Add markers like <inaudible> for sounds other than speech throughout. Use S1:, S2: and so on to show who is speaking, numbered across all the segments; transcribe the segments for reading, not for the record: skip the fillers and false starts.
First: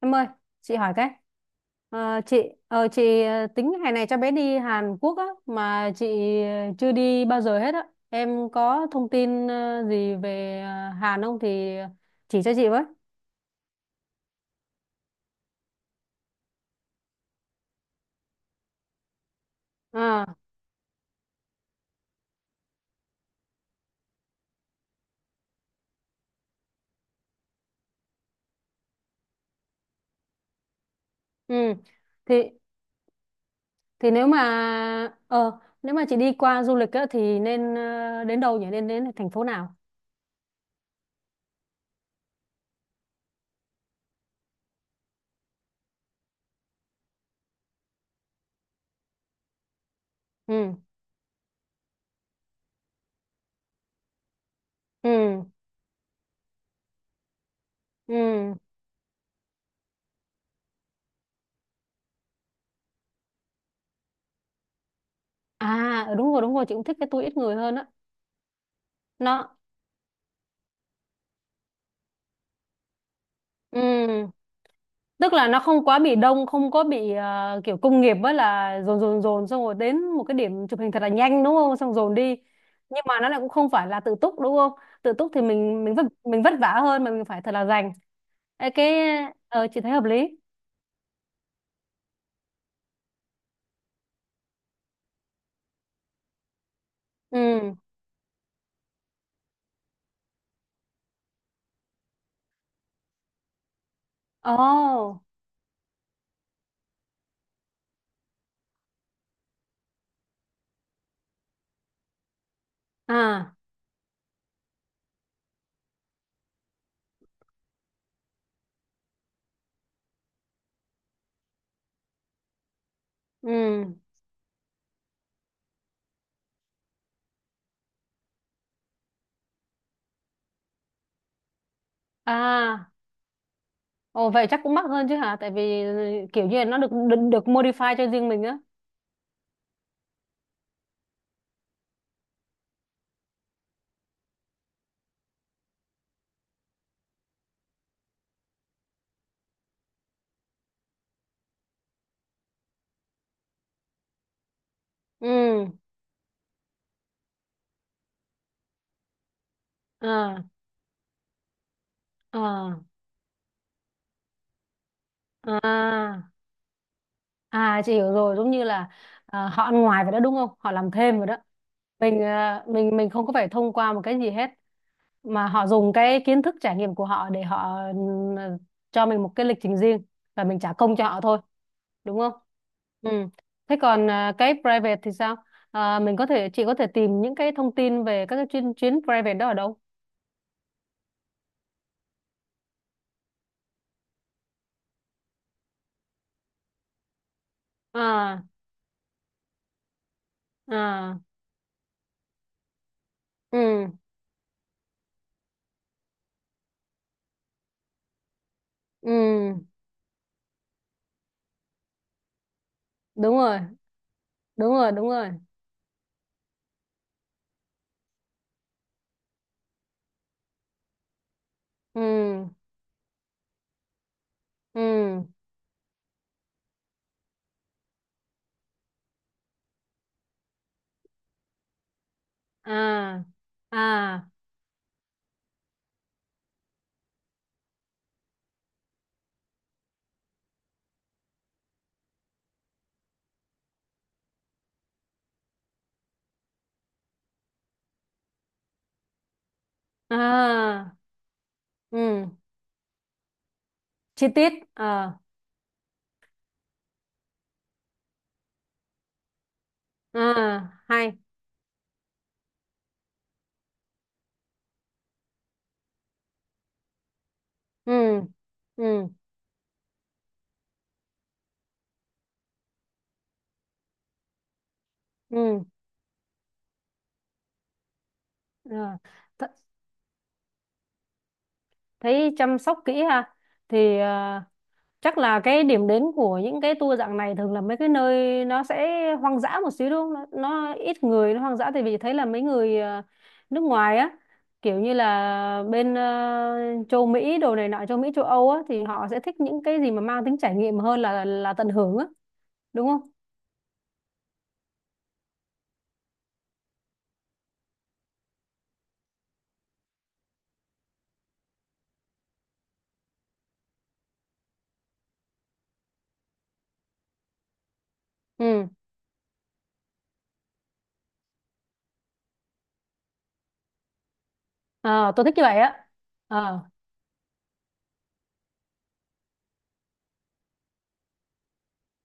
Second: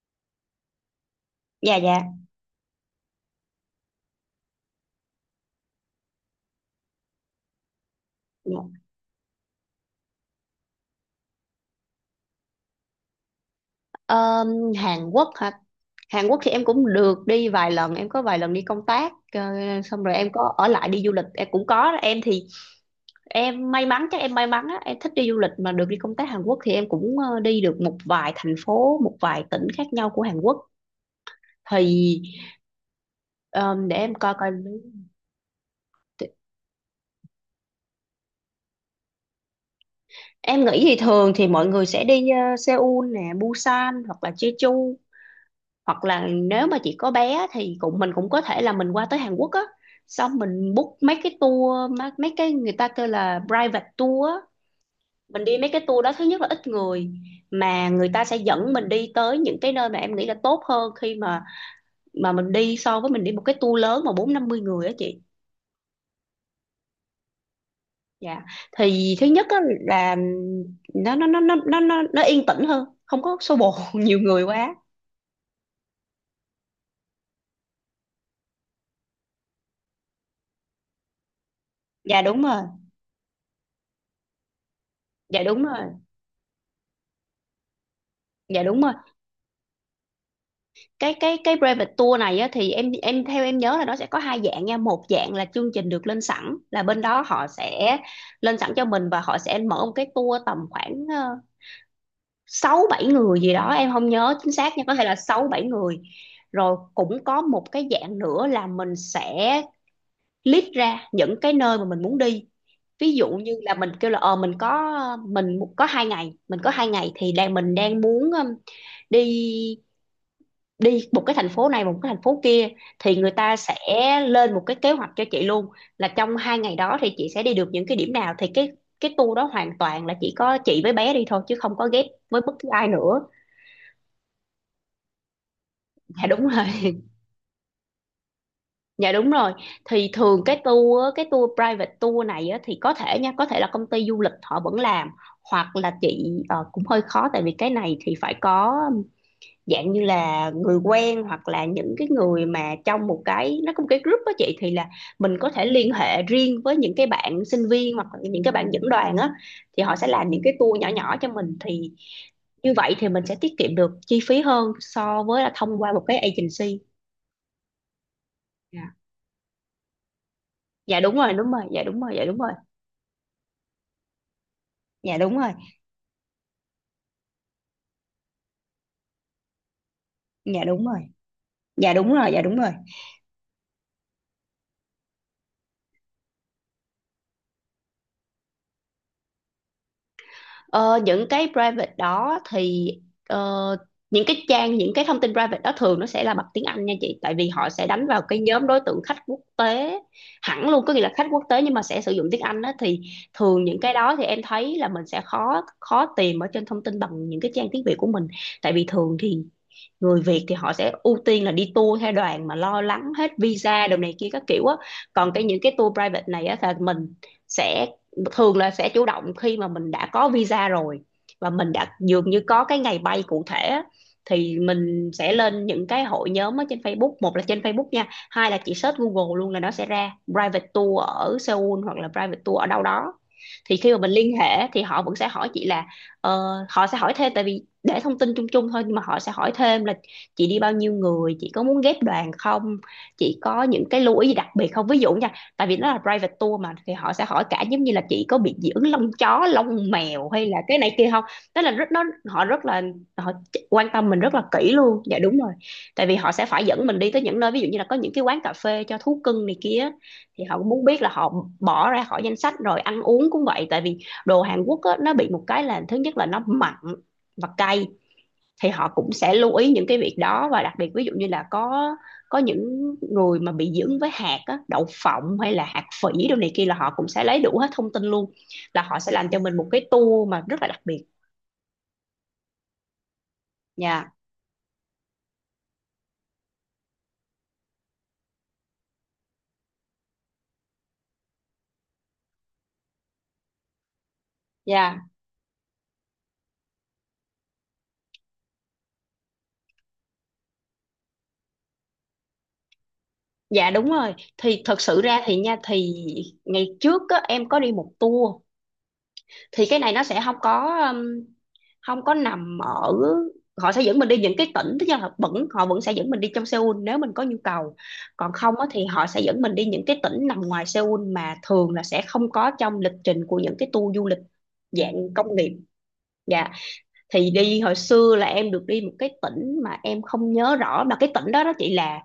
S1: Em ơi, chị hỏi cái.
S2: Dạ dạ
S1: Ờ, chị chị tính hè này cho bé đi Hàn Quốc á, mà chị chưa đi bao giờ hết á. Em
S2: Dạ.
S1: có thông tin gì về Hàn không thì chỉ cho chị với.
S2: Ờ, Hàn Quốc hả? Hàn Quốc thì em cũng được đi vài lần, em có vài lần đi công tác, xong rồi
S1: À.
S2: em có ở lại đi du lịch em cũng có. Em thì em may mắn, chắc em may mắn á, em thích đi du lịch mà được đi công tác Hàn Quốc, thì em cũng đi được một vài thành phố, một vài tỉnh khác nhau của Hàn Quốc
S1: Ừ.
S2: thì.
S1: Thì
S2: Ờ, để
S1: thì
S2: em
S1: nếu
S2: coi
S1: mà
S2: coi,
S1: ờ nếu mà chị đi qua du lịch á thì nên đến đâu nhỉ? Nên đến thành phố nào?
S2: em nghĩ thì thường thì mọi người sẽ đi Seoul nè, Busan, hoặc là Jeju, hoặc là nếu mà chị có bé thì cũng mình cũng có thể là mình qua tới Hàn Quốc á, xong mình
S1: Ừ.
S2: book mấy cái tour mấy cái người ta kêu là private tour á.
S1: Ừ.
S2: Mình đi mấy cái tour đó, thứ nhất là ít người, mà người ta sẽ
S1: Ừ.
S2: dẫn mình đi tới những cái nơi mà em nghĩ là tốt hơn khi mà mình đi, so với mình đi một cái tour lớn mà 40-50 người á chị.
S1: À, đúng rồi, đúng rồi, chị cũng thích cái tour ít người hơn á.
S2: Dạ, thì thứ nhất
S1: Nó.
S2: á là nó yên tĩnh hơn, không có xô bồ
S1: Ừ.
S2: <laughs> nhiều người quá.
S1: Tức là nó không quá bị đông, không có bị kiểu công nghiệp, với là dồn dồn dồn xong rồi đến một cái điểm chụp hình thật là nhanh, đúng không, xong dồn
S2: Dạ
S1: đi.
S2: đúng rồi,
S1: Nhưng mà nó lại cũng không phải là tự túc, đúng không? Tự túc thì
S2: dạ đúng rồi,
S1: mình vất vả hơn mà mình phải thật là dành.
S2: dạ
S1: Ê,
S2: đúng
S1: cái
S2: rồi.
S1: chị thấy hợp lý.
S2: Cái private tour này á, thì em theo em nhớ là nó sẽ có hai dạng nha. Một dạng là chương trình được lên sẵn, là bên đó họ
S1: Ừ.
S2: sẽ lên sẵn cho mình, và họ sẽ mở một cái tour tầm khoảng 6-7 người gì đó, em không nhớ chính xác nha, có thể là
S1: Ồ.
S2: 6-7 người. Rồi cũng có một cái dạng nữa là mình sẽ list ra những cái nơi mà mình muốn đi, ví dụ như
S1: À.
S2: là mình kêu là ờ mình có, mình có 2 ngày thì đang mình đang muốn đi đi một cái thành phố này, một cái thành phố kia, thì người
S1: Ừ.
S2: ta sẽ lên một cái kế hoạch cho chị luôn, là trong 2 ngày đó thì chị sẽ đi được những cái điểm nào. Thì cái tour đó hoàn toàn là chỉ có chị với bé đi thôi, chứ không có ghép với bất cứ ai
S1: À.
S2: nữa.
S1: Ồ, vậy chắc cũng mắc hơn chứ hả, tại vì
S2: Dạ
S1: kiểu
S2: đúng
S1: như là nó
S2: rồi.
S1: được được, được modify cho riêng mình á.
S2: <laughs> Dạ đúng rồi. Thì thường cái tour á, cái tour private tour này á, thì có thể nha, có thể là công ty du lịch họ vẫn làm, hoặc là chị cũng hơi khó, tại vì cái này thì phải có dạng như là người quen, hoặc là những cái người mà trong một cái nó có một cái group đó chị, thì là
S1: Ừ.
S2: mình có thể liên hệ riêng với những cái bạn sinh viên, hoặc là những cái bạn dẫn đoàn á, thì họ sẽ làm những
S1: À.
S2: cái tour nhỏ nhỏ cho mình, thì như
S1: À.
S2: vậy thì mình sẽ tiết kiệm được chi phí hơn so với là thông qua một cái
S1: À.
S2: agency.
S1: À, chị hiểu rồi, giống như là
S2: Dạ.
S1: à, họ ăn ngoài vậy đó, đúng không? Họ làm
S2: Dạ đúng
S1: thêm rồi
S2: rồi,
S1: đó.
S2: đúng rồi, dạ đúng rồi,
S1: Mình
S2: dạ đúng rồi,
S1: à, mình mình không có phải thông qua một cái gì hết,
S2: dạ đúng
S1: mà
S2: rồi,
S1: họ dùng cái kiến thức trải nghiệm của họ để họ cho mình một cái lịch trình riêng, và mình
S2: dạ
S1: trả
S2: đúng
S1: công
S2: rồi,
S1: cho họ thôi,
S2: dạ đúng
S1: đúng
S2: rồi,
S1: không?
S2: dạ đúng rồi.
S1: Ừ. Thế còn à, cái private thì sao? À, mình có thể chị có thể tìm những cái thông tin về các cái chuyến chuyến private đó ở đâu?
S2: Ờ, những cái private đó thì, ờ, những cái trang, những cái thông tin private đó thường nó sẽ là bằng tiếng Anh nha chị, tại vì họ sẽ đánh vào cái
S1: À.
S2: nhóm đối tượng khách quốc tế hẳn luôn, có nghĩa là
S1: À.
S2: khách quốc tế nhưng mà sẽ sử dụng tiếng Anh đó, thì thường những
S1: Ừ.
S2: cái đó thì em thấy là mình sẽ khó khó tìm ở trên thông tin bằng những cái trang tiếng Việt của mình, tại vì thường thì
S1: Ừ.
S2: người Việt thì họ sẽ ưu tiên là đi tour theo đoàn, mà lo lắng hết
S1: Đúng rồi,
S2: visa đồ này kia các kiểu
S1: đúng
S2: á.
S1: rồi, đúng rồi.
S2: Còn cái những cái tour private này á là mình sẽ thường là sẽ chủ động khi mà mình đã có visa rồi, và mình đã dường như
S1: Ừ.
S2: có cái ngày bay cụ thể á, thì mình
S1: Ừ.
S2: sẽ lên những cái hội nhóm ở trên Facebook, một là trên Facebook nha, hai là chỉ search Google luôn là nó sẽ ra private tour ở Seoul hoặc là private tour ở đâu đó.
S1: À.
S2: Thì khi mà mình
S1: À.
S2: liên hệ thì họ vẫn sẽ hỏi chị là ờ, họ sẽ hỏi thêm, tại vì để thông tin chung chung thôi, nhưng mà họ sẽ hỏi thêm là chị đi bao nhiêu người, chị có muốn ghép đoàn không, chị có những cái lưu ý gì đặc biệt không, ví dụ nha, tại vì nó là private tour mà, thì họ sẽ hỏi cả giống như là chị có bị dị ứng lông chó lông mèo hay là cái
S1: À.
S2: này kia không. Tức là rất nó
S1: Ừ.
S2: họ rất là họ quan tâm mình
S1: Chi
S2: rất là
S1: tiết.
S2: kỹ luôn.
S1: Ờ
S2: Dạ đúng rồi. Tại vì họ sẽ phải dẫn mình đi tới những nơi ví dụ như là có những cái quán cà phê cho thú cưng này kia, thì họ cũng
S1: À.
S2: muốn biết là
S1: Hay.
S2: họ bỏ ra khỏi danh sách. Rồi ăn uống cũng vậy, tại vì đồ Hàn Quốc á, nó bị một cái là thứ nhất là nó mặn và cay,
S1: Ừ.
S2: thì họ
S1: Ừ.
S2: cũng sẽ lưu ý những cái việc đó. Và đặc biệt ví dụ như là có những người mà bị dưỡng với hạt á, đậu phộng hay là
S1: Ừ.
S2: hạt phỉ đồ này kia là họ cũng sẽ lấy đủ hết thông tin luôn, là
S1: Ờ.
S2: họ sẽ làm cho
S1: Th
S2: mình một cái tour mà rất là đặc biệt
S1: thấy chăm sóc kỹ ha, thì
S2: nha.
S1: chắc là cái điểm đến của những cái tour dạng này thường là mấy cái nơi nó sẽ hoang dã một xíu, đúng không? Nó ít người, nó hoang dã, tại vì thấy là mấy người nước ngoài á, kiểu như
S2: Dạ,
S1: là bên châu Mỹ đồ này nọ, châu Mỹ châu Âu á, thì họ sẽ thích những cái gì mà mang tính trải nghiệm hơn là tận hưởng á, đúng không?
S2: dạ đúng rồi. Thì thật sự ra thì nha, thì ngày trước á, em có đi một tour thì cái này nó sẽ không có nằm ở, họ sẽ dẫn mình đi những cái tỉnh, tức là họ vẫn sẽ dẫn mình đi trong Seoul nếu mình có nhu cầu, còn không á,
S1: Ừ.
S2: thì họ sẽ dẫn mình đi những cái tỉnh nằm ngoài Seoul, mà thường là sẽ không có trong lịch trình của những cái tour du lịch dạng
S1: Ờ, tôi thích
S2: công
S1: như
S2: nghiệp.
S1: vậy á.
S2: Dạ.
S1: Ờ.
S2: Thì đi hồi xưa là em được đi một cái tỉnh mà em không nhớ rõ, mà cái tỉnh đó đó chị là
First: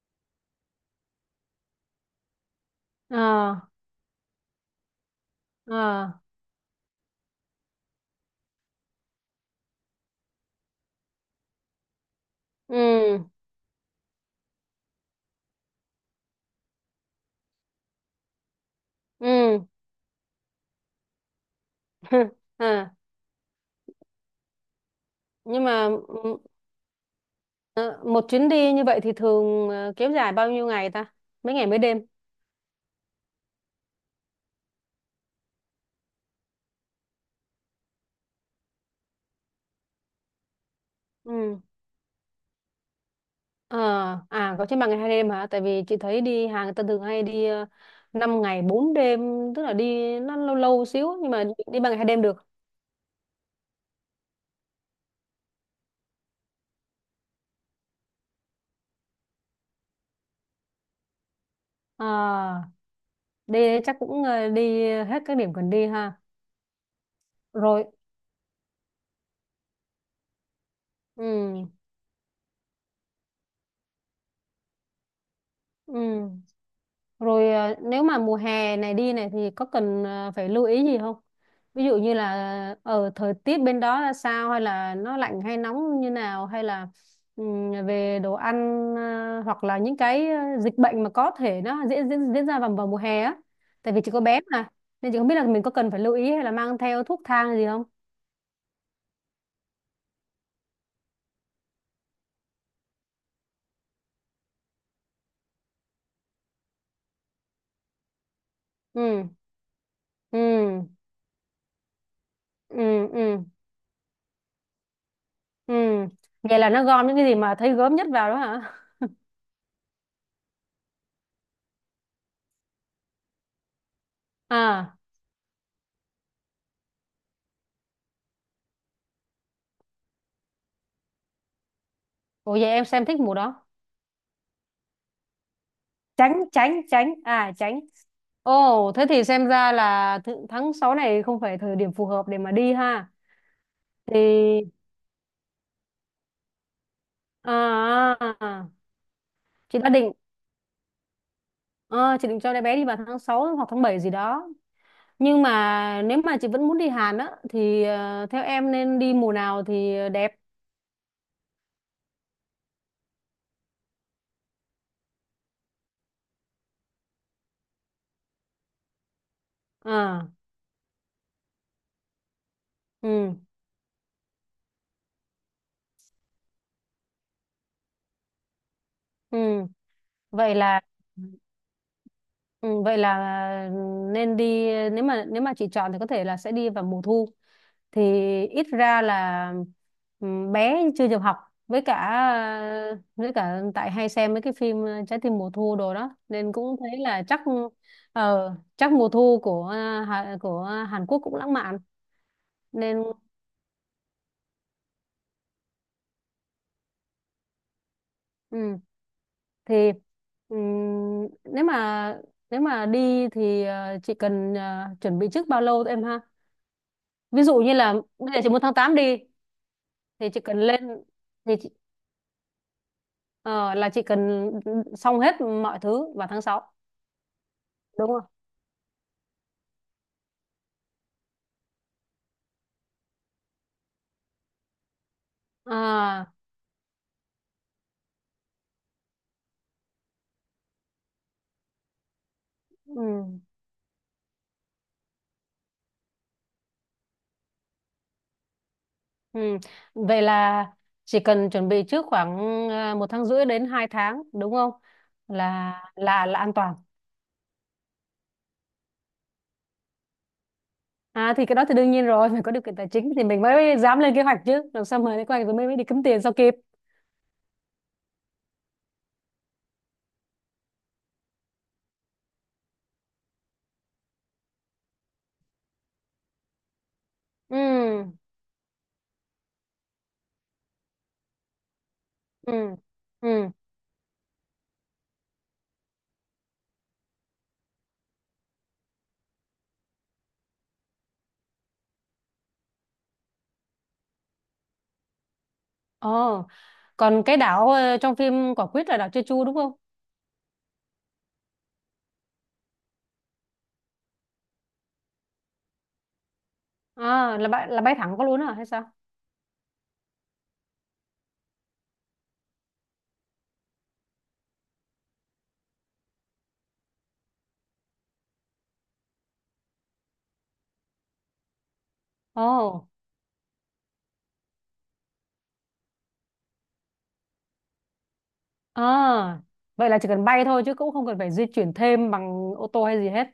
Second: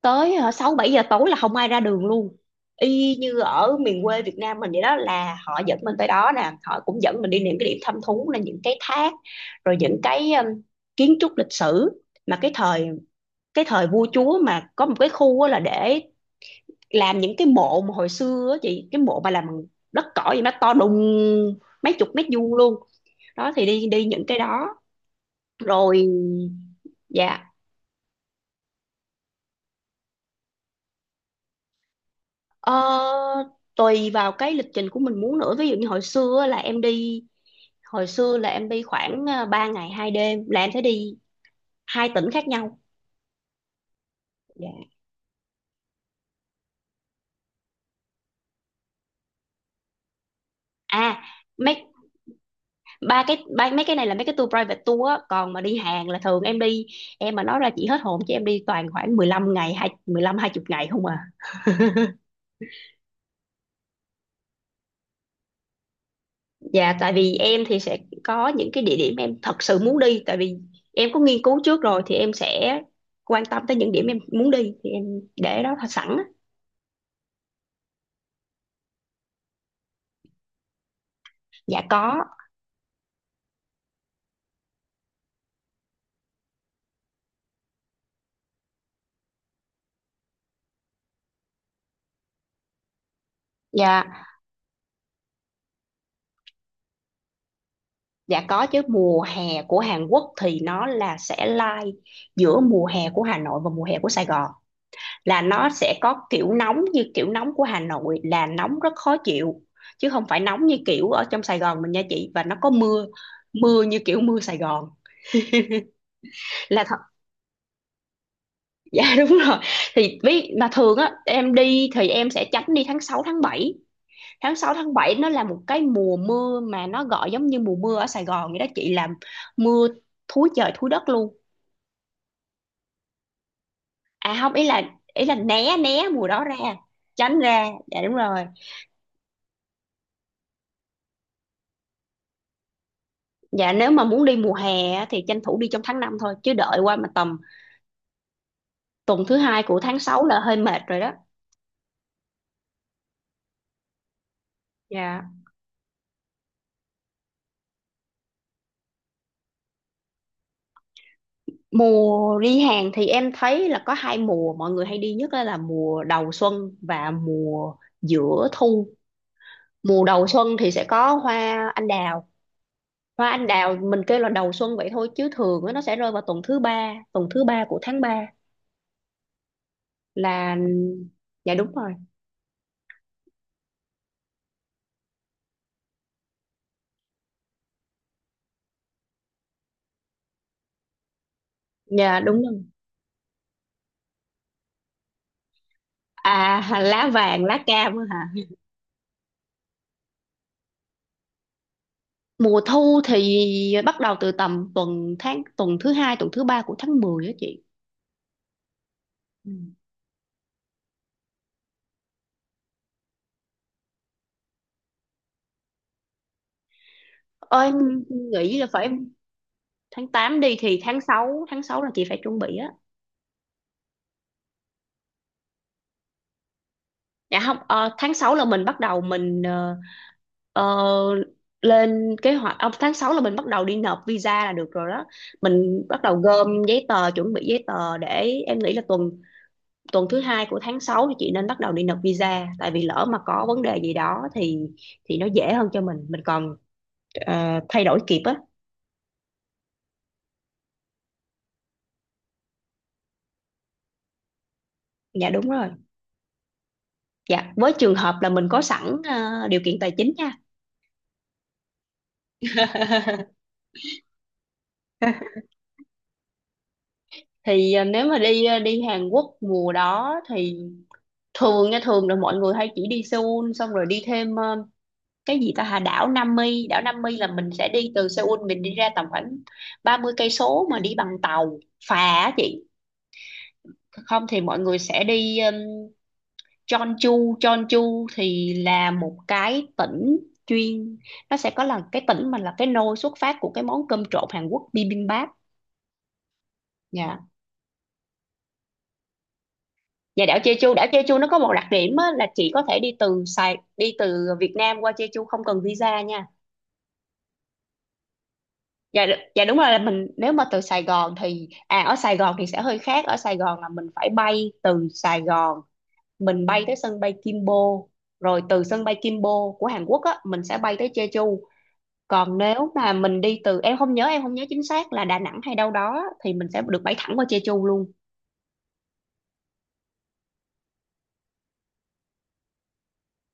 S2: tới 6 7 giờ tối là không ai ra đường luôn. Y như
S1: Ờ.
S2: ở miền quê Việt Nam mình vậy đó, là họ dẫn mình tới
S1: Ờ.
S2: đó nè, họ cũng dẫn mình đi những cái điểm thăm thú, là những cái thác, rồi những cái kiến trúc lịch sử mà cái thời
S1: Ừ.
S2: vua chúa, mà có một cái khu á là để làm những cái mộ mà hồi xưa á chị, cái mộ mà làm bằng
S1: Ừ.
S2: đất cỏ, vậy nó to đùng mấy chục mét
S1: <laughs>
S2: vuông luôn.
S1: À,
S2: Đó thì đi đi những cái đó
S1: nhưng mà
S2: rồi. Dạ.
S1: ờ, một chuyến đi như vậy thì thường kéo dài bao nhiêu ngày ta, mấy ngày mấy đêm?
S2: Ờ, Tùy vào cái lịch trình của mình muốn nữa, ví dụ như hồi xưa á là em đi, hồi xưa là em đi khoảng à, 3 ngày 2 đêm là em sẽ đi
S1: Ừ.
S2: 2 tỉnh khác nhau.
S1: Ờ. À, có
S2: Dạ.
S1: trên 3 ngày 2 đêm hả, tại vì chị thấy đi Hàn người ta thường hay đi 5 ngày bốn đêm, tức là đi nó lâu lâu xíu,
S2: À
S1: nhưng mà đi
S2: mấy
S1: 3 ngày 2 đêm được.
S2: ba, mấy cái này là mấy cái tour private tour á, còn mà đi Hàn là thường em đi, em mà nói ra chị hết hồn chứ em đi toàn khoảng 15 ngày, hai 15, hai 20 ngày không à.
S1: Ờ,
S2: <laughs>
S1: đi chắc cũng đi hết các điểm cần đi ha.
S2: Dạ, tại vì em thì
S1: Rồi.
S2: sẽ có những cái địa điểm em thật sự muốn đi, tại vì em có nghiên cứu
S1: Ừ.
S2: trước rồi, thì em sẽ quan tâm tới những điểm em muốn đi, thì em để đó
S1: Ừ.
S2: sẵn.
S1: Rồi nếu mà mùa hè này đi này thì có cần phải lưu ý gì không?
S2: Dạ
S1: Ví dụ như
S2: có,
S1: là ở thời tiết bên đó là sao, hay là nó lạnh hay nóng như nào, hay là về đồ ăn, hoặc là những cái dịch bệnh mà có thể nó diễn diễn diễn ra vào vào mùa hè á. Tại vì chỉ có
S2: dạ,
S1: bé mà, nên chị không biết là mình có cần phải lưu ý hay là mang theo thuốc thang gì không?
S2: dạ có chứ, mùa hè của Hàn Quốc thì nó là sẽ lai giữa mùa hè của Hà Nội và mùa hè của Sài Gòn, là nó sẽ có kiểu nóng như kiểu nóng của Hà Nội, là nóng rất khó
S1: Ừ.
S2: chịu, chứ không phải nóng như
S1: Ừ.
S2: kiểu ở trong Sài Gòn mình nha chị. Và nó có mưa,
S1: Ừ. Ừ.
S2: mưa như kiểu mưa Sài Gòn.
S1: Ừ. Vậy là
S2: Là
S1: nó
S2: thật.
S1: gom những cái gì mà thấy gớm nhất vào đó hả?
S2: <laughs> Dạ đúng rồi. Thì ví mà thường á em đi thì em sẽ tránh đi tháng 6 tháng 7, tháng sáu tháng
S1: À,
S2: bảy nó là một cái mùa mưa mà nó gọi giống như mùa mưa ở Sài Gòn vậy đó chị, làm mưa thúi trời thúi đất luôn.
S1: ủa vậy em xem thích mùa đó.
S2: À không, ý là né né mùa đó
S1: Tránh,
S2: ra,
S1: tránh, tránh.
S2: tránh
S1: À,
S2: ra,
S1: tránh.
S2: dạ đúng rồi.
S1: Ồ, thế thì xem ra là tháng 6 này không phải thời điểm phù hợp để mà đi ha,
S2: Dạ, nếu mà
S1: thì
S2: muốn đi mùa hè á, thì tranh thủ đi trong tháng 5 thôi, chứ đợi qua mà tầm
S1: à, à, à,
S2: tuần thứ hai
S1: chị
S2: của
S1: đã
S2: tháng
S1: định.
S2: sáu là hơi mệt rồi đó.
S1: À, chị định cho đứa bé đi vào tháng 6 hoặc tháng 7 gì đó,
S2: Dạ.
S1: nhưng mà nếu mà chị vẫn muốn đi Hàn á thì theo em nên đi mùa nào thì đẹp?
S2: Mùa đi Hàn thì em thấy là có hai mùa mọi người hay đi nhất là mùa đầu xuân và mùa giữa thu. Mùa đầu
S1: À.
S2: xuân thì sẽ có hoa anh đào, hoa
S1: Ừ.
S2: anh đào mình kêu là đầu xuân vậy thôi chứ thường á, nó sẽ rơi vào tuần thứ 3 của tháng 3
S1: Ừ. Vậy
S2: là.
S1: là.
S2: Dạ đúng rồi,
S1: Ừ, vậy là nên đi, nếu mà chị chọn thì có thể là sẽ đi vào mùa thu, thì ít ra là bé chưa được học, với cả
S2: dạ đúng rồi.
S1: với cả tại hay xem mấy cái phim Trái tim mùa thu đồ đó, nên
S2: À
S1: cũng thấy
S2: lá
S1: là chắc
S2: vàng lá cam á hả.
S1: ờ, chắc mùa thu của Hàn Quốc cũng lãng mạn,
S2: Mùa
S1: nên
S2: thu thì bắt đầu từ tầm tuần thứ 2 tuần thứ ba của tháng 10 á chị.
S1: ừ,
S2: Ừ.
S1: thì ừm, nếu mà nếu mà đi thì chị cần chuẩn bị trước bao lâu em ha, ví dụ
S2: Ơi,
S1: như là bây giờ chị
S2: nghĩ
S1: muốn
S2: là
S1: tháng
S2: phải,
S1: 8 đi,
S2: tháng
S1: thì
S2: 8
S1: chị
S2: đi
S1: cần
S2: thì
S1: lên
S2: tháng 6,
S1: thì chị,
S2: là chị phải chuẩn bị á.
S1: ờ, là chị cần xong hết mọi thứ vào tháng 6,
S2: Dạ không,
S1: đúng
S2: tháng
S1: không?
S2: 6 là mình bắt đầu mình, ờ, ờ, lên kế hoạch, tháng 6 là mình bắt đầu đi nộp visa là được rồi đó. Mình bắt đầu
S1: À.
S2: gom giấy tờ, chuẩn bị giấy tờ để em nghĩ là tuần tuần thứ 2 của tháng 6 thì chị nên bắt đầu đi nộp visa. Tại vì
S1: Ừ,
S2: lỡ mà có vấn đề gì đó thì nó dễ hơn cho mình còn thay đổi kịp á.
S1: ừ. Vậy là chỉ cần chuẩn bị trước khoảng một tháng rưỡi đến 2 tháng, đúng không?
S2: Dạ đúng rồi.
S1: Là an toàn.
S2: Dạ, với trường hợp là mình có sẵn điều kiện tài chính nha.
S1: À, thì cái đó thì đương nhiên rồi, <laughs> phải có điều kiện tài chính thì mình
S2: <laughs>
S1: mới dám lên kế hoạch chứ, làm sao mà lên kế hoạch rồi mới mới đi kiếm tiền sao kịp.
S2: Thì à, nếu mà đi à, đi Hàn Quốc mùa đó thì thường nha, thường là mọi người hay chỉ đi Seoul xong rồi đi thêm cái gì ta, hà đảo Nam Mi, đảo Nam Mi là mình
S1: Ừ.
S2: sẽ đi từ Seoul mình đi ra tầm khoảng 30 cây số mà đi bằng tàu phà á
S1: Ừ.
S2: chị.
S1: Ừ.
S2: Không thì mọi người sẽ đi Jeonju, Jeonju thì là một cái tỉnh chuyên, nó sẽ có là cái tỉnh mà là cái nôi xuất phát của cái món cơm trộn Hàn Quốc bibimbap
S1: Ồ. Còn
S2: nha.
S1: cái đảo trong phim Quả Quýt là đảo Jeju, đúng không?
S2: Và đảo Jeju nó có một đặc điểm á, là chị có thể đi từ Sài, đi từ Việt Nam qua Jeju không cần visa nha.
S1: À, là bay thẳng có luôn à hay sao?
S2: Dạ đúng rồi, là mình nếu mà từ Sài Gòn thì à ở Sài Gòn thì sẽ hơi khác, ở Sài Gòn là mình phải bay từ Sài Gòn mình bay tới sân bay Gimpo, rồi từ sân bay Gimpo của Hàn Quốc á mình sẽ bay tới Jeju. Còn nếu
S1: Ồ.
S2: mà mình đi từ em không nhớ chính xác là Đà Nẵng hay đâu đó á, thì mình sẽ được bay thẳng qua Jeju luôn.
S1: À, vậy là chỉ cần bay thôi chứ cũng không cần phải di chuyển thêm bằng ô tô hay gì hết.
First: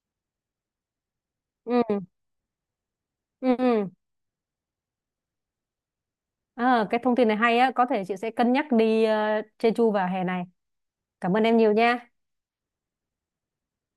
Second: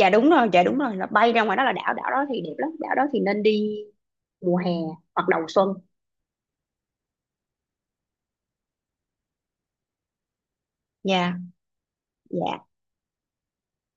S2: Dạ đúng rồi, dạ đúng rồi, là bay ra ngoài đó, là
S1: Ừ,
S2: đảo đảo đó thì đẹp lắm, đảo đó thì nên
S1: ừ,
S2: đi
S1: ừ.
S2: mùa hè hoặc đầu xuân.
S1: À, cái thông tin này hay á, có thể chị sẽ cân nhắc đi Jeju vào hè này.
S2: Dạ.
S1: Cảm ơn em nhiều nha.
S2: Dạ.